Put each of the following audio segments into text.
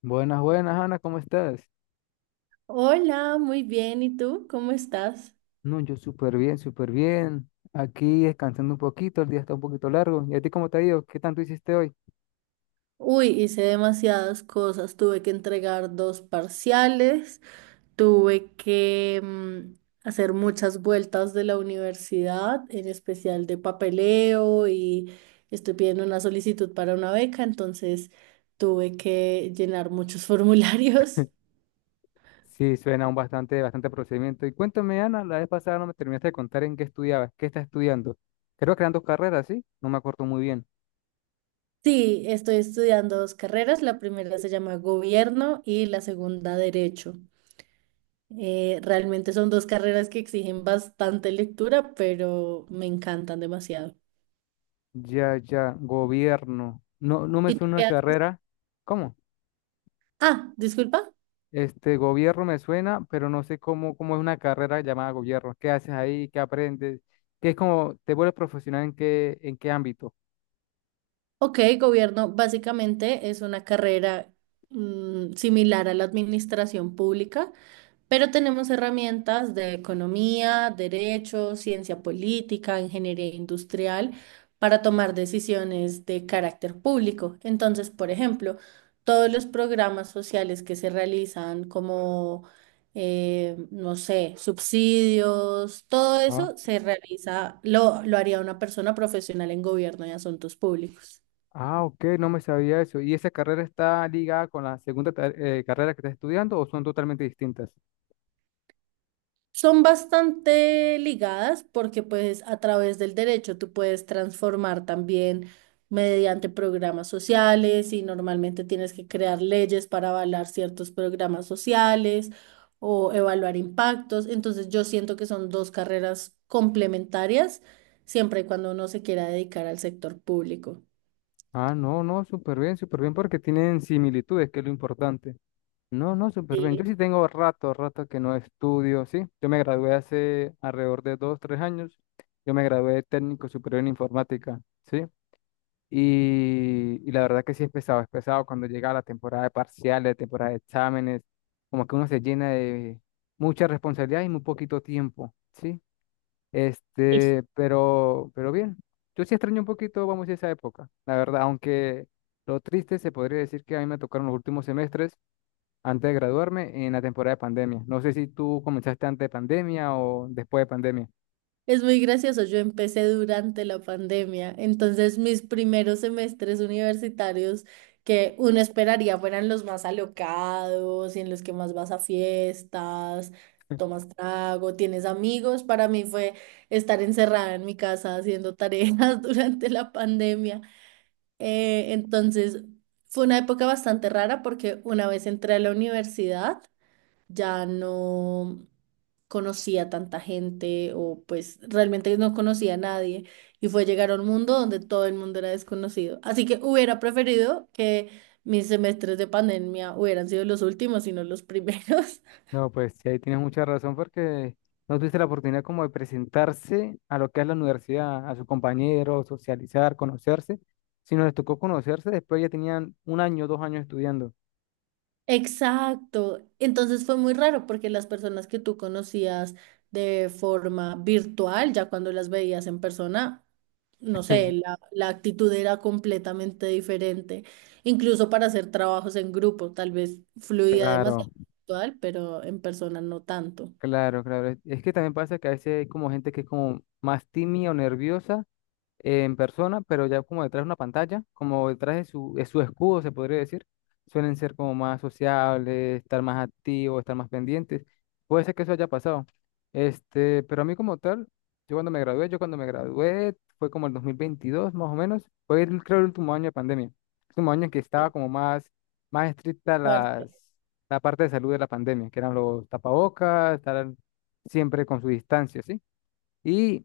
Buenas, buenas, Ana, ¿cómo estás? Hola, muy bien. ¿Y tú? ¿Cómo estás? No, yo súper bien, súper bien. Aquí descansando un poquito, el día está un poquito largo. ¿Y a ti cómo te ha ido? ¿Qué tanto hiciste hoy? Uy, hice demasiadas cosas. Tuve que entregar dos parciales, tuve que hacer muchas vueltas de la universidad, en especial de papeleo, y estoy pidiendo una solicitud para una beca, entonces tuve que llenar muchos formularios. Sí, suena un bastante, bastante procedimiento. Y cuéntame, Ana, la vez pasada no me terminaste de contar en qué estudiabas, qué estás estudiando. Creo que eran dos carreras, ¿sí? No me acuerdo muy bien. Sí, estoy estudiando dos carreras. La primera se llama Gobierno y la segunda Derecho. Realmente son dos carreras que exigen bastante lectura, pero me encantan demasiado. Ya, ya, gobierno. No, no me ¿Y tú suena una qué haces? carrera. ¿Cómo? Ah, disculpa. Este gobierno me suena, pero no sé cómo, cómo es una carrera llamada gobierno. ¿Qué haces ahí? ¿Qué aprendes? ¿Qué es como te vuelves profesional en qué ámbito? Ok, gobierno básicamente es una carrera similar a la administración pública, pero tenemos herramientas de economía, derecho, ciencia política, ingeniería industrial para tomar decisiones de carácter público. Entonces, por ejemplo, todos los programas sociales que se realizan como, no sé, subsidios, todo Ah, eso se realiza, lo haría una persona profesional en gobierno y asuntos públicos. ah, ok, no me sabía eso. ¿Y esa carrera está ligada con la segunda carrera que estás estudiando o son totalmente distintas? Son bastante ligadas porque pues a través del derecho tú puedes transformar también mediante programas sociales, y normalmente tienes que crear leyes para avalar ciertos programas sociales o evaluar impactos. Entonces yo siento que son dos carreras complementarias siempre y cuando uno se quiera dedicar al sector público. Ah, no, no, súper bien porque tienen similitudes, que es lo importante. No, no, súper bien. Yo Sí. sí tengo rato, rato que no estudio, ¿sí? Yo me gradué hace alrededor de dos, tres años. Yo me gradué de técnico superior en informática, ¿sí? Y la verdad que sí es pesado cuando llega la temporada de parciales, temporada de exámenes, como que uno se llena de mucha responsabilidad y muy poquito tiempo, ¿sí? Este, pero bien, yo sí extraño un poquito, vamos, esa época, la verdad, aunque lo triste se podría decir que a mí me tocaron los últimos semestres antes de graduarme en la temporada de pandemia. No sé si tú comenzaste antes de pandemia o después de pandemia. Es muy gracioso, yo empecé durante la pandemia, entonces mis primeros semestres universitarios, que uno esperaría fueran los más alocados y en los que más vas a fiestas, tomas trago, tienes amigos, para mí fue estar encerrada en mi casa haciendo tareas durante la pandemia. Entonces fue una época bastante rara, porque una vez entré a la universidad, ya no conocía tanta gente, o pues realmente no conocía a nadie, y fue llegar a un mundo donde todo el mundo era desconocido. Así que hubiera preferido que mis semestres de pandemia hubieran sido los últimos y no los primeros. No, pues sí, ahí tienes mucha razón porque no tuviste la oportunidad como de presentarse a lo que es la universidad, a sus compañeros, socializar, conocerse. Si les tocó conocerse, después ya tenían un año, dos años estudiando. Exacto. Entonces fue muy raro porque las personas que tú conocías de forma virtual, ya cuando las veías en persona, no sé, la actitud era completamente diferente, incluso para hacer trabajos en grupo, tal vez fluía Claro, demasiado virtual, pero en persona no tanto. claro, claro. Es que también pasa que a veces hay como gente que es como más tímida o nerviosa en persona, pero ya como detrás de una pantalla, como detrás de su escudo, se podría decir, suelen ser como más sociables, estar más activos, estar más pendientes. Puede ser que eso haya pasado. Este, pero a mí como tal, yo cuando me gradué, fue como el 2022 más o menos, fue el, creo el último año de pandemia, el último año en que estaba como más, más estricta Fuerte. las, la parte de salud de la pandemia, que eran los tapabocas, estar siempre con su distancia, ¿sí? Y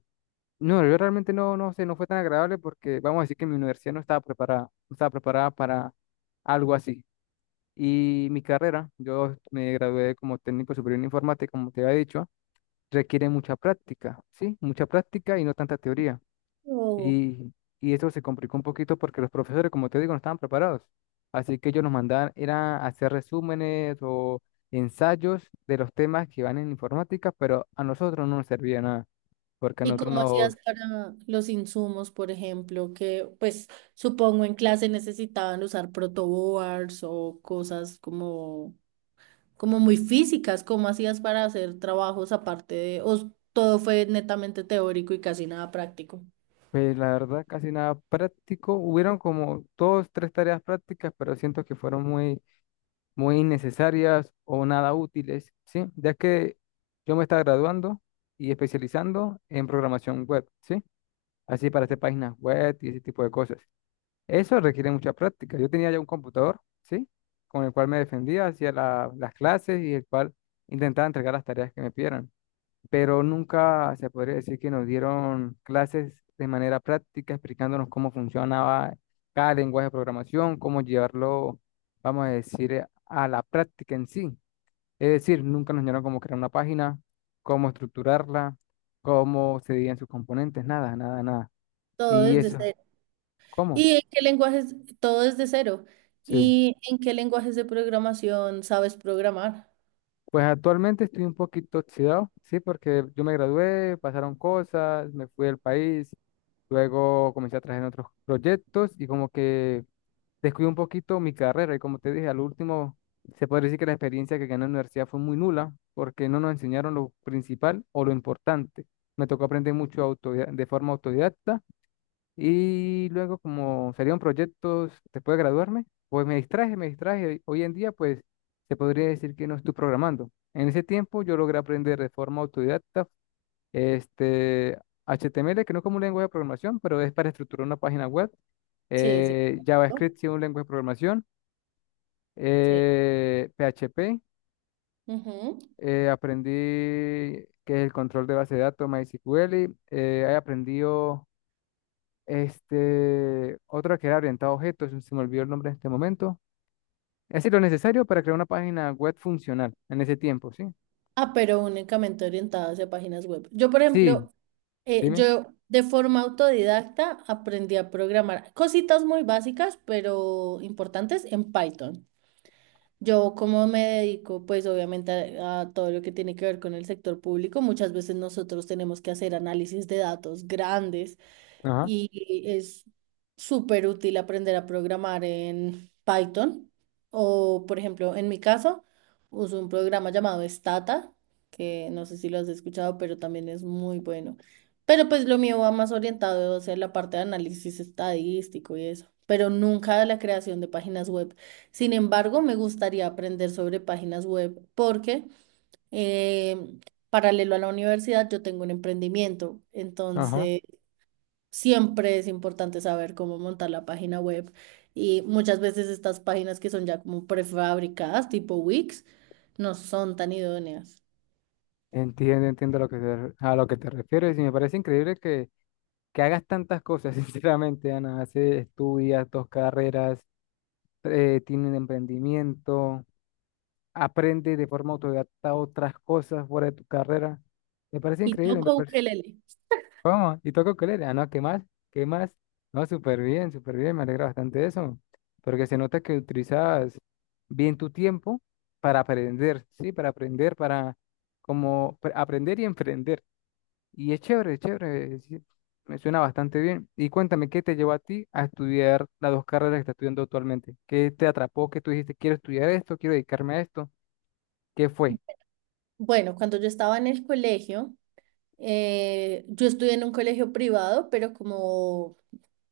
no, yo realmente no, no sé, no fue tan agradable porque vamos a decir que mi universidad no estaba preparada, no estaba preparada para algo así. Y mi carrera, yo me gradué como técnico superior en informática, como te había dicho, requiere mucha práctica, ¿sí? Mucha práctica y no tanta teoría. Oh. Y, y eso se complicó un poquito porque los profesores, como te digo, no estaban preparados. Así que ellos nos mandaban, era hacer resúmenes o ensayos de los temas que van en informática, pero a nosotros no nos servía nada porque a ¿Y nosotros cómo nos... hacías para los insumos, por ejemplo, que pues supongo en clase necesitaban usar protoboards o cosas como, como muy físicas? ¿Cómo hacías para hacer trabajos aparte de, o todo fue netamente teórico y casi nada práctico? Pues la verdad, casi nada práctico. Hubieron como dos, tres tareas prácticas, pero siento que fueron muy, muy innecesarias o nada útiles, ¿sí? Ya que yo me estaba graduando y especializando en programación web, ¿sí? Así para hacer páginas web y ese tipo de cosas. Eso requiere mucha práctica. Yo tenía ya un computador, ¿sí? Con el cual me defendía, hacía las clases y el cual intentaba entregar las tareas que me pidieran, pero nunca se podría decir que nos dieron clases de manera práctica explicándonos cómo funcionaba cada lenguaje de programación, cómo llevarlo, vamos a decir, a la práctica en sí. Es decir, nunca nos dieron cómo crear una página, cómo estructurarla, cómo se dividían sus componentes, nada, nada, nada. Todo Y desde. eso, ¿cómo? ¿Y en qué lenguajes? Todo es de cero. Sí. ¿Y en qué lenguajes de programación sabes programar? Pues actualmente estoy un poquito oxidado, sí, porque yo me gradué, pasaron cosas, me fui del país, luego comencé a trabajar en otros proyectos y como que descuido un poquito mi carrera y como te dije, al último se podría decir que la experiencia que gané en la universidad fue muy nula porque no nos enseñaron lo principal o lo importante. Me tocó aprender mucho de forma autodidacta y luego como salieron proyectos después de graduarme, pues me distraje, me distraje. Hoy en día pues se podría decir que no estoy programando. En ese tiempo yo logré aprender de forma autodidacta este, HTML, que no es como un lenguaje de programación, pero es para estructurar una página web. Sí, sí. ¿No? JavaScript, sí, un lenguaje de programación. Sí. PHP, Ujú. Aprendí que es el control de base de datos, MySQL. He aprendido este, otro que era orientado a objetos, se me olvidó el nombre en este momento. Es decir, lo necesario para crear una página web funcional en ese tiempo, ¿sí? Ah, pero únicamente orientadas a páginas web. Yo, por Sí, ejemplo, dime. yo de forma autodidacta aprendí a programar cositas muy básicas, pero importantes en Python. Yo como me dedico, pues obviamente a todo lo que tiene que ver con el sector público, muchas veces nosotros tenemos que hacer análisis de datos grandes, Ajá, y es súper útil aprender a programar en Python o, por ejemplo, en mi caso, uso un programa llamado Stata, que no sé si lo has escuchado, pero también es muy bueno. Pero pues lo mío va más orientado hacia la parte de análisis estadístico y eso, pero nunca a la creación de páginas web. Sin embargo, me gustaría aprender sobre páginas web porque eh, paralelo a la universidad yo tengo un emprendimiento, ajá. entonces siempre es importante saber cómo montar la página web, y muchas veces estas páginas que son ya como prefabricadas, tipo Wix, no son tan idóneas. Entiendo, entiendo lo que a lo que te refieres y me parece increíble que hagas tantas cosas, sinceramente, Ana. Hace, estudias dos carreras, tiene un emprendimiento, aprendes de forma autodidacta otras cosas fuera de tu carrera. Me parece Y increíble. Me toco parece... ukelele. ¿Cómo? ¿Y toco ukulele? Ah, no, ¿qué más? ¿Qué más? No, súper bien, súper bien. Me alegra bastante de eso. Porque se nota que utilizas bien tu tiempo para aprender, ¿sí? Para aprender, para como aprender y emprender. Y es chévere, es chévere, es decir, me suena bastante bien. Y cuéntame, ¿qué te llevó a ti a estudiar las dos carreras que estás estudiando actualmente? ¿Qué te atrapó? ¿Qué tú dijiste, quiero estudiar esto, quiero dedicarme a esto? ¿Qué fue? Bueno, cuando yo estaba en el colegio, yo estudié en un colegio privado, pero como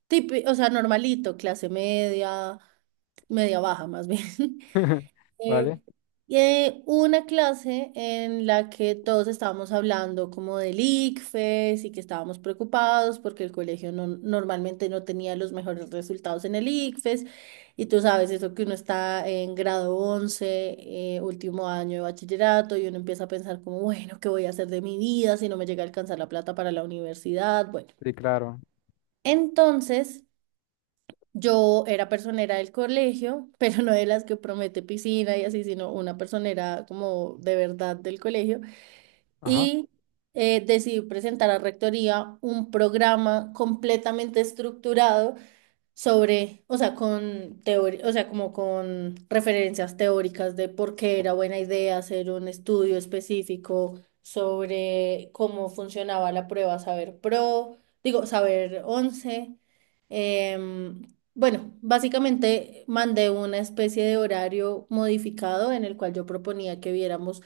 O sea, normalito, clase media, media baja más bien. ¿Vale? Eh, y, una clase en la que todos estábamos hablando como del ICFES, y que estábamos preocupados porque el colegio no, normalmente no tenía los mejores resultados en el ICFES. Y tú sabes eso que uno está en grado 11, último año de bachillerato, y uno empieza a pensar como, bueno, ¿qué voy a hacer de mi vida si no me llega a alcanzar la plata para la universidad? Bueno. Sí, claro. Entonces, yo era personera del colegio, pero no de las que promete piscina y así, sino una personera como de verdad del colegio. Ajá, Y decidí presentar a Rectoría un programa completamente estructurado sobre, o sea, con teoría, o sea, como con referencias teóricas de por qué era buena idea hacer un estudio específico sobre cómo funcionaba la prueba Saber Pro, digo, Saber 11. Em, bueno, básicamente mandé una especie de horario modificado en el cual yo proponía que viéramos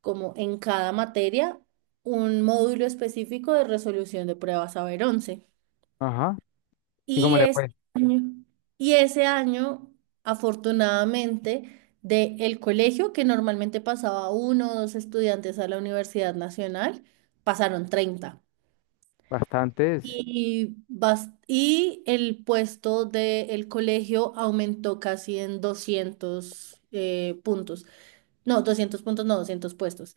como en cada materia un módulo específico de resolución de pruebas Saber 11. ajá. ¿Y cómo Y le ese fue? año, y ese año, afortunadamente, de el colegio, que normalmente pasaba uno o dos estudiantes a la Universidad Nacional, pasaron 30. Bastantes. Y el puesto del colegio aumentó casi en 200 puntos. No, 200 puntos, no, 200 puestos.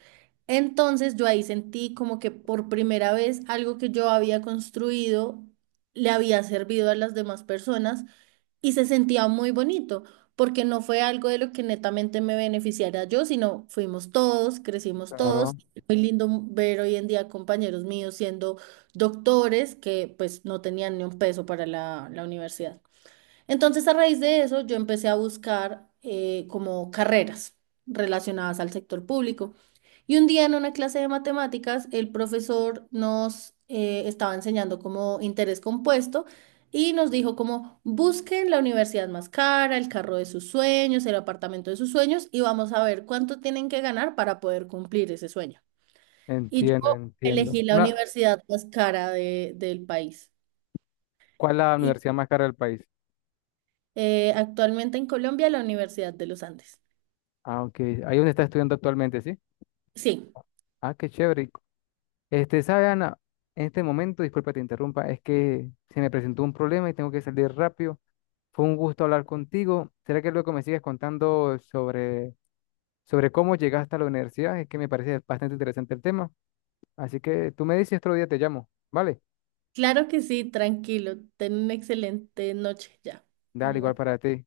Entonces yo ahí sentí como que por primera vez algo que yo había construido le había servido a las demás personas, y se sentía muy bonito, porque no fue algo de lo que netamente me beneficiara yo, sino fuimos todos, crecimos Claro, todos. Muy lindo ver hoy en día compañeros míos siendo doctores que pues no tenían ni un peso para la universidad. Entonces, a raíz de eso, yo empecé a buscar como carreras relacionadas al sector público. Y un día en una clase de matemáticas, el profesor nos estaba enseñando como interés compuesto y nos dijo como busquen la universidad más cara, el carro de sus sueños, el apartamento de sus sueños y vamos a ver cuánto tienen que ganar para poder cumplir ese sueño. Y yo entiendo, entiendo. elegí la Una, universidad más cara del país. ¿cuál es la Y universidad más cara del país? Actualmente en Colombia, la Universidad de los Andes. Ah, ok. Ahí donde estás estudiando actualmente, ¿sí? Sí, Ah, qué chévere. Este, ¿sabe, Ana? En este momento, disculpa, te interrumpa, es que se me presentó un problema y tengo que salir rápido. Fue un gusto hablar contigo. ¿Será que luego me sigues contando sobre, sobre cómo llegaste a la universidad? Es que me parece bastante interesante el tema. Así que tú me dices, otro día te llamo. ¿Vale? claro que sí, tranquilo. Ten una excelente noche ya. Ten Dale igual una para ti.